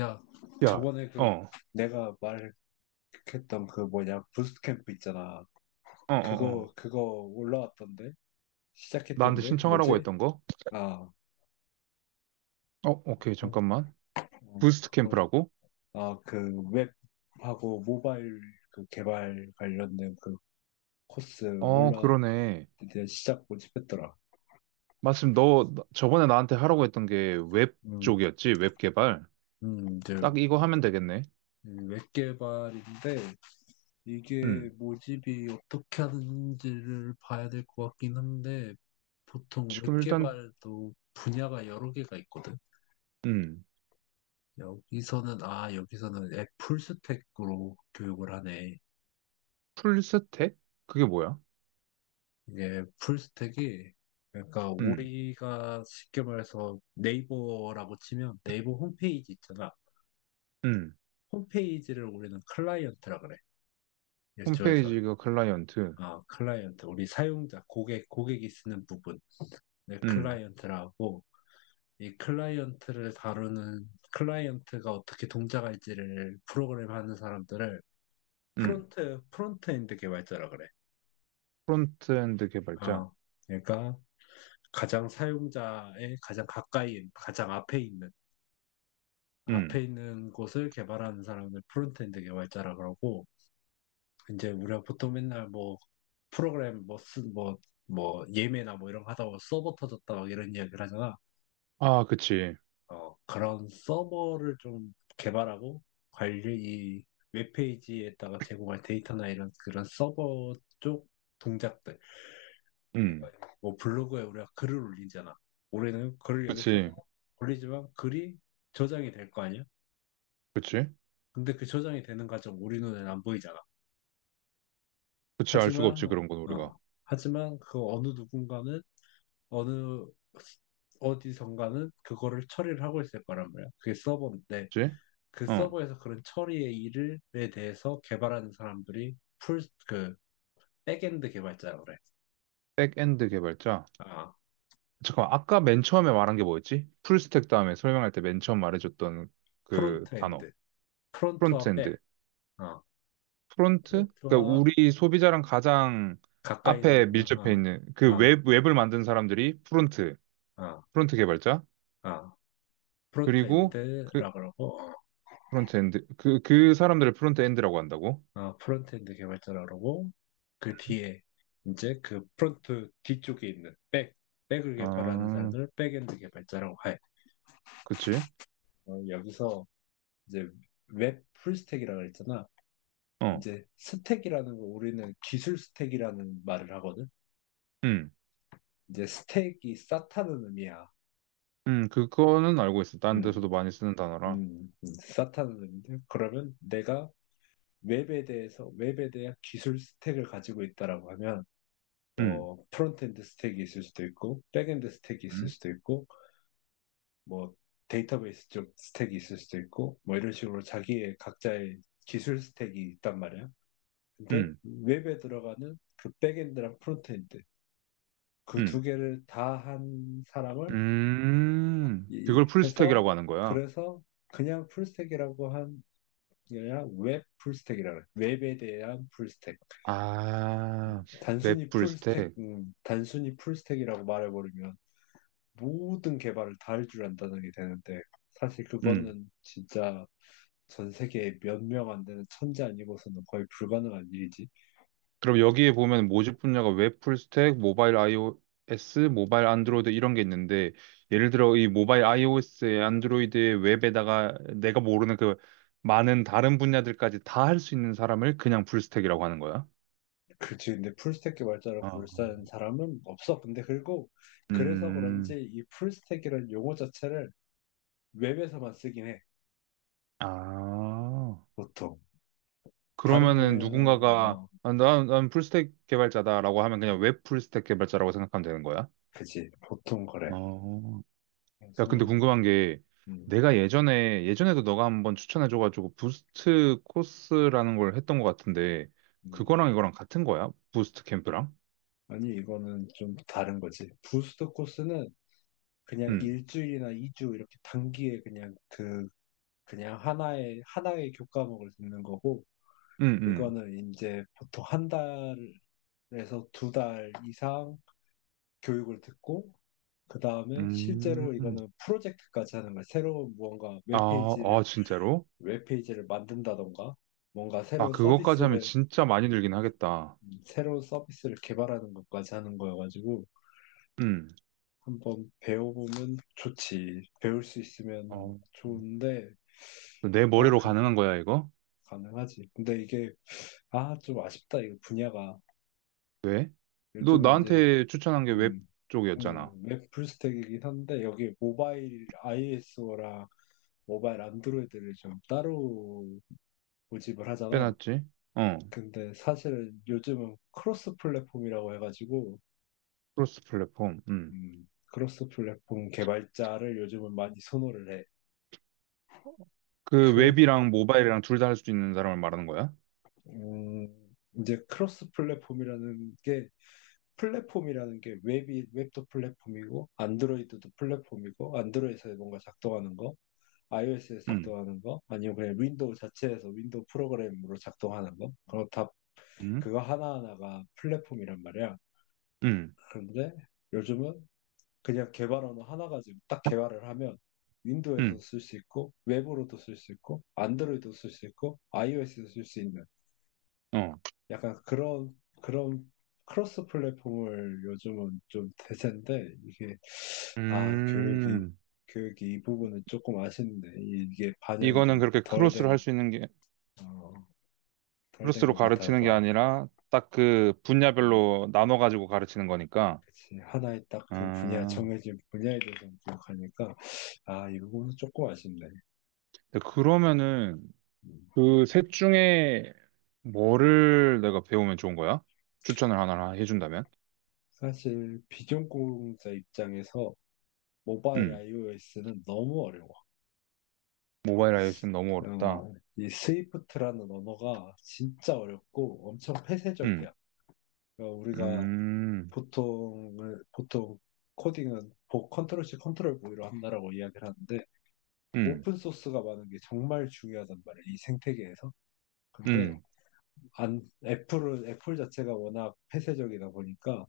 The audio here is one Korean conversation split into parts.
야, 야, 저번에 어, 그 어, 내가 말했던 그 뭐냐 부스캠프 트 있잖아. 어, 그거 어. 올라왔던데 나한테 시작했던데 신청하라고 뭐지? 했던 거? 아, 어, 오케이, 그- 잠깐만. 부스트 그거 캠프라고? 아 그 웹하고 모바일 그 개발 관련된 그 코스 어, 올라 그러네. 이제 시작 모집했더라. 마침 저번에 나한테 하라고 했던 게 웹 음, 쪽이었지? 웹 개발? 이제 딱 이거 하면 되겠네. 웹 개발인데 이게 음. 모집이 어떻게 하는지를 봐야 될 것 같긴 한데, 보통 웹 지금 일단, 개발도 분야가 여러 개가 있거든. 음. 여기서는, 아, 여기서는 앱 풀스택으로 교육을 하네. 풀스택? 그게 뭐야? 이게 풀스택이, 그러니까 음, 우리가 쉽게 말해서 네이버라고 치면 네이버 홈페이지 있잖아. 음. 홈페이지를 우리는 클라이언트라 그래. 일조에서. 홈페이지가 클라이언트. 아, 클라이언트. 우리 사용자, 고객, 고객이 쓰는 부분. 네, 음, 클라이언트라고. 이 클라이언트를 다루는 클라이언트가 어떻게 동작할지를 프로그램하는 사람들을 음. 프론트엔드 개발자라 그래. 프론트엔드 개발자. 어, 그러니까 가장 사용자의 가장 가까이 가장 앞에 있는 음. 앞에 있는 곳을 개발하는 사람을 프론트엔드 개발자라 그러고, 이제 우리가 보통 맨날 뭐 프로그램 뭐쓴뭐뭐 예매나 뭐 이런 거 하다 보면 서버 터졌다 막 이런 이야기를 하잖아. 아, 그치. 어, 그런 서버를 좀 개발하고 관리 이 웹페이지에다가 제공할 데이터나 이런 그런 서버 쪽 동작들. 음. 그러니까 뭐 블로그에 우리가 글을 올리잖아. 올해는 글을 여기 써서 그치. 올리지만 글이 저장이 될 거 아니야. 그치. 근데 그 저장이 되는 과정 우리 눈에는 안 보이잖아. 그치. 알 수가 없지, 하지만 그런 건 우리가. 어 하지만 그 어느 누군가는 어느 어디선가는 그거를 처리를 하고 있을 거란 말이야. 그게 서버인데 그치? 그 어. 서버에서 그런 처리의 일을 에 대해서 개발하는 사람들이 풀, 그, 백엔드 개발자라고 그래. 백엔드 개발자. 아, 잠깐만, 아까 맨 처음에 말한 게 뭐였지? 풀스택 다음에 설명할 때 맨 처음 말해줬던 그 단어. 프론트엔드. 프론트와 프론트엔드. 백. 어, 프론트? 그러니까 프론트와 우리 소비자랑 가장 가까이 앞에 있는 거. 밀접해 어, 있는 그 어, 웹, 웹을 만든 사람들이 프론트, 어, 프론트 개발자. 어. 그리고 그 프론트엔드라고 그러고, 어, 프론트엔드, 그, 그 사람들을 프론트엔드라고 한다고? 어, 프론트엔드 개발자라고 그러고, 그 뒤에 이제 그 프론트 뒤쪽에 있는 백, 백을 개발하는 아, 사람들을 백엔드 개발자라고 해. 그치? 어, 여기서 이제 웹 풀스택이라고 했잖아. 어, 이제 스택이라는 거 우리는 기술 스택이라는 말을 하거든. 음, 이제 스택이 쌓다는 의미야. 그거는 알고 있어. 다른 데서도 음, 많이 쓰는 단어라. 쌓다는 의미인데 그러면 내가 웹에 대한 기술 스택을 가지고 있다라고 하면 음, 뭐 프론트엔드 스택이 있을 수도 있고 백엔드 스택이 있을 음, 수도 있고 뭐 데이터베이스 쪽 스택이 있을 수도 있고 뭐 이런 식으로 자기의 각자의 기술 스택이 있단 말이야. 근데 음, 웹에 들어가는 그 백엔드랑 프론트엔드 그 두 음. 개를 다 한 사람을 이- 그걸 해서 풀스택이라고 하는 거야. 그래서 그냥 풀스택이라고 한 게 아니라 웹 풀스택이라고 해요. 웹에 대한 풀스택. 아, 웹 풀스택. 단순히 풀스택이라고 말해버리면 모든 개발을 다 할 줄 안다는 게 되는데 사실 음. 그거는 진짜 전 세계에 몇 명 안 되는 천재 아니고서는 거의 불가능한 일이지. 그럼 여기에 보면 모집 분야가 웹 풀스택, 모바일 iOS, 모바일 안드로이드 이런 게 있는데, 예를 들어 이 모바일 iOS에 안드로이드에 웹에다가 내가 모르는 그 많은 다른 분야들까지 다 할 수 있는 사람을 그냥 풀스택이라고 하는 거야. 그치, 근데 풀스택 개발자로 어. 불리는 사람은 없어. 근데 그리고 그래서 그런지 음, 이 풀스택이라는 용어 자체를 웹에서만 쓰긴 해, 아. 보통. 다른 그러면은 분야는, 누군가가 어, 아, 난 풀스택 개발자다라고 하면 그냥 웹 풀스택 개발자라고 생각하면 되는 거야? 그치, 보통 그래. 어, 야, 근데 그래서, 궁금한 게 음, 내가 예전에도 너가 한번 추천해줘가지고 부스트 코스라는 걸 했던 것 같은데 음. 그거랑 이거랑 같은 거야? 부스트 캠프랑? 아니, 이거는 좀 다른 거지. 부스트 코스는 그냥 응, 일주일이나 이주 이렇게 단기에 그냥 그, 그냥 하나의 교과목을 듣는 거고, 응, 응. 이거는 이제 보통 한 달에서 두 달 이상 교육을 듣고, 그 다음에 음, 실제로 이거는 프로젝트까지 하는 거야. 새로운 무언가 아, 웹페이지를, 아, 진짜로? 웹페이지를 만든다던가, 뭔가 아, 새로운 그거까지 하면 서비스를, 진짜 많이 늘긴 하겠다. 새로운 서비스를 개발하는 것까지 하는 거여가지고, 응. 한번 배워보면 좋지. 배울 수 있으면 어, 좋은데, 내 아, 머리로 근데 가능한 거야, 이거? 가능하지. 근데 이게, 아, 좀 아쉽다. 이거 분야가. 왜? 너 요즘은 이제, 나한테 추천한 게 웹 음, 쪽이었잖아. 웹 풀스택이긴 한데, 여기 모바일 iOS랑 모바일 안드로이드를 좀 따로 모집을 하잖아. 빼놨지? 어, 근데 사실은 요즘은 크로스 플랫폼이라고 해가지고 크로스 플랫폼. 음. 크로스 플랫폼 개발자를 요즘은 많이 선호를 해. 그 크, 웹이랑 모바일이랑 둘 다 할 수 있는 사람을 말하는 거야? 음, 이제 크로스 플랫폼이라는 게 플랫폼이라는 게 웹이 웹도 플랫폼이고 안드로이드도 플랫폼이고 안드로이드에서 뭔가 작동하는 거, iOS에서 음. 작동하는 거, 아니면 그냥 윈도우 자체에서 윈도우 프로그램으로 작동하는 거, 그거 다 음. 그거 하나하나가 플랫폼이란 말이야. 음. 그런데 요즘은 그냥 개발 언어 하나 가지고 딱 개발을 하면 윈도우에서도 음. 쓸 수 있고 웹으로도 쓸 수 있고 안드로이드도 쓸 수 있고 iOS도 쓸 수 있는 어. 약간 그런 크로스 플랫폼을 요즘은 좀 대세인데 이게 아 교육이 음. 교육이 이 부분은 조금 아쉽네. 이게 반영이 이거는 좀 그렇게 덜 크로스로 된 할 수 있는 게 어, 덜 된 크로스로 것 가르치는 게 같아서. 아니라 딱 그 음, 분야별로 나눠 가지고 가르치는 거니까. 그치 하나의 딱 그 분야 아. 정해진 분야에 대해서 기억하니까 아 이 부분은 조금 아쉽네. 근데 그러면은 음. 그 셋 중에 뭐를 내가 배우면 좋은 거야? 추천을 하나 해준다면? 사실 비전공자 입장에서 모바일 음. iOS는 너무 어려워. 모바일 iOS는 너무 어렵다. 어, 이 스위프트라는 언어가 진짜 어렵고 엄청 음, 폐쇄적이야. 어, 우리가 음, 보통 보통 코딩은 보 컨트롤 C 컨트롤 V로 한다라고 이야기를 하는데 음, 오픈 소스가 많은 게 정말 중요하단 말이야. 이 생태계에서. 근데 음, 안 애플은 애플 자체가 워낙 폐쇄적이다 보니까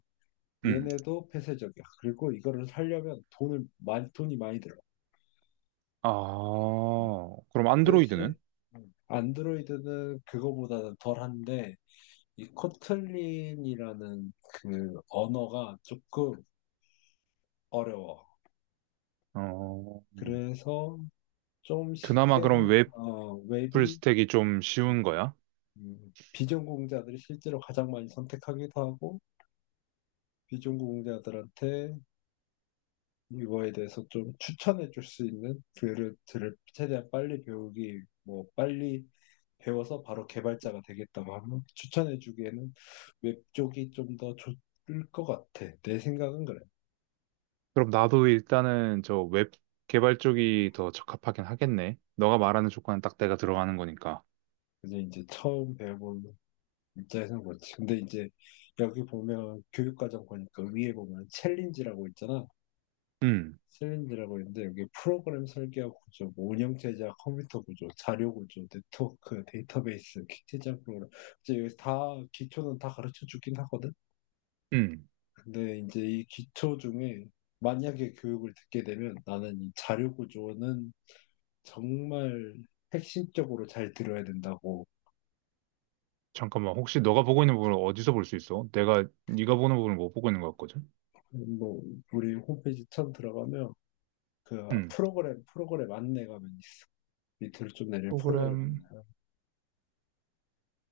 음. 얘네도 폐쇄적이야. 그리고 이거를 살려면 돈을 많이 돈이 많이 들어. 아, 그럼 그 대신 안드로이드는? 안드로이드는 그거보다는 덜한데 이 코틀린이라는 그 언어가 조금 어려워. 어, 그래서 그나마 그럼 웹 웹이 풀스택이 좀 쉬운 음, 거야? 비전공자들이 실제로 가장 많이 선택하기도 하고 비전공자들한테 이거에 대해서 좀 추천해 줄 수 있는 글을 들을 최대한 빨리 배우기 뭐 빨리 배워서 바로 개발자가 되겠다고 하면 추천해 주기에는 웹 쪽이 좀 더 좋을 것 같아. 내 생각은 그래. 그럼 나도 일단은 저 웹 개발 쪽이 더 적합하긴 하겠네. 너가 말하는 조건은 딱 내가 들어가는 거니까. 그래서 이제 처음 배워보는 입장에서는 그렇지. 근데 이제 여기 보면 교육과정 보니까 위에 보면 챌린지라고 있잖아. 음, 셀린드라고 했는데 여기 프로그램 설계와 구조, 뭐 운영 체제와 컴퓨터 구조, 자료 구조, 네트워크, 데이터베이스, 기체적 프로그램 이제 여기 다 기초는 다 가르쳐 주긴 하거든. 음. 근데 이제 이 기초 중에 만약에 교육을 듣게 되면 나는 이 자료 구조는 정말 핵심적으로 잘 들어야 된다고. 잠깐만, 혹시 너가 보고 있는 부분을 어디서 볼 수 있어? 내가 네가 보는 부분을 못 보고 있는 것 같거든? 뭐 우리 홈페이지 처음 들어가면 그 음. 프로그램 안내가 있어. 밑으로 좀 내리면 프로그램 프로그램, 안내.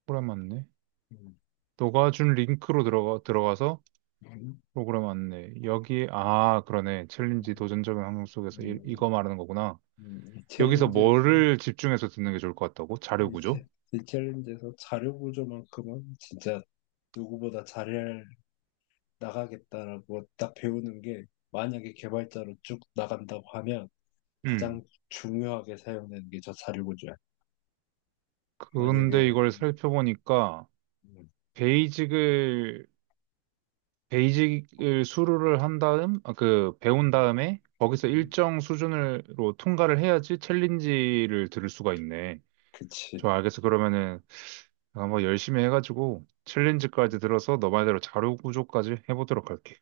프로그램 맞네. 음. 너가 준 링크로 들어가, 들어가서 음. 프로그램 안내. 여기, 아, 그러네. 챌린지 도전적인 환경 속에서 이, 음, 이거 말하는 거구나. 이 여기서 챌린지에서 뭐를 집중해서 듣는 게 좋을 것 같다고? 자료 구조? 이 챌린지에서 자료 구조만큼은 진짜 누구보다 잘 나가겠다라고 딱 배우는 게, 만약에 개발자로 쭉 나간다고 하면 가장 음. 중요하게 사용되는 게 저 자료 구조야. 근데 만약에 이걸 살펴보니까, 음, 베이직을, 베이직을 수료를 한 다음, 아, 그, 배운 음, 다음에, 거기서 음, 일정 수준으로 통과를 해야지 챌린지를 들을 수가 있네. 그치 좋아, 알겠어. 그러면은, 한번 열심히 해가지고, 챌린지까지 들어서 너 말대로 자료 구조까지 해보도록 할게.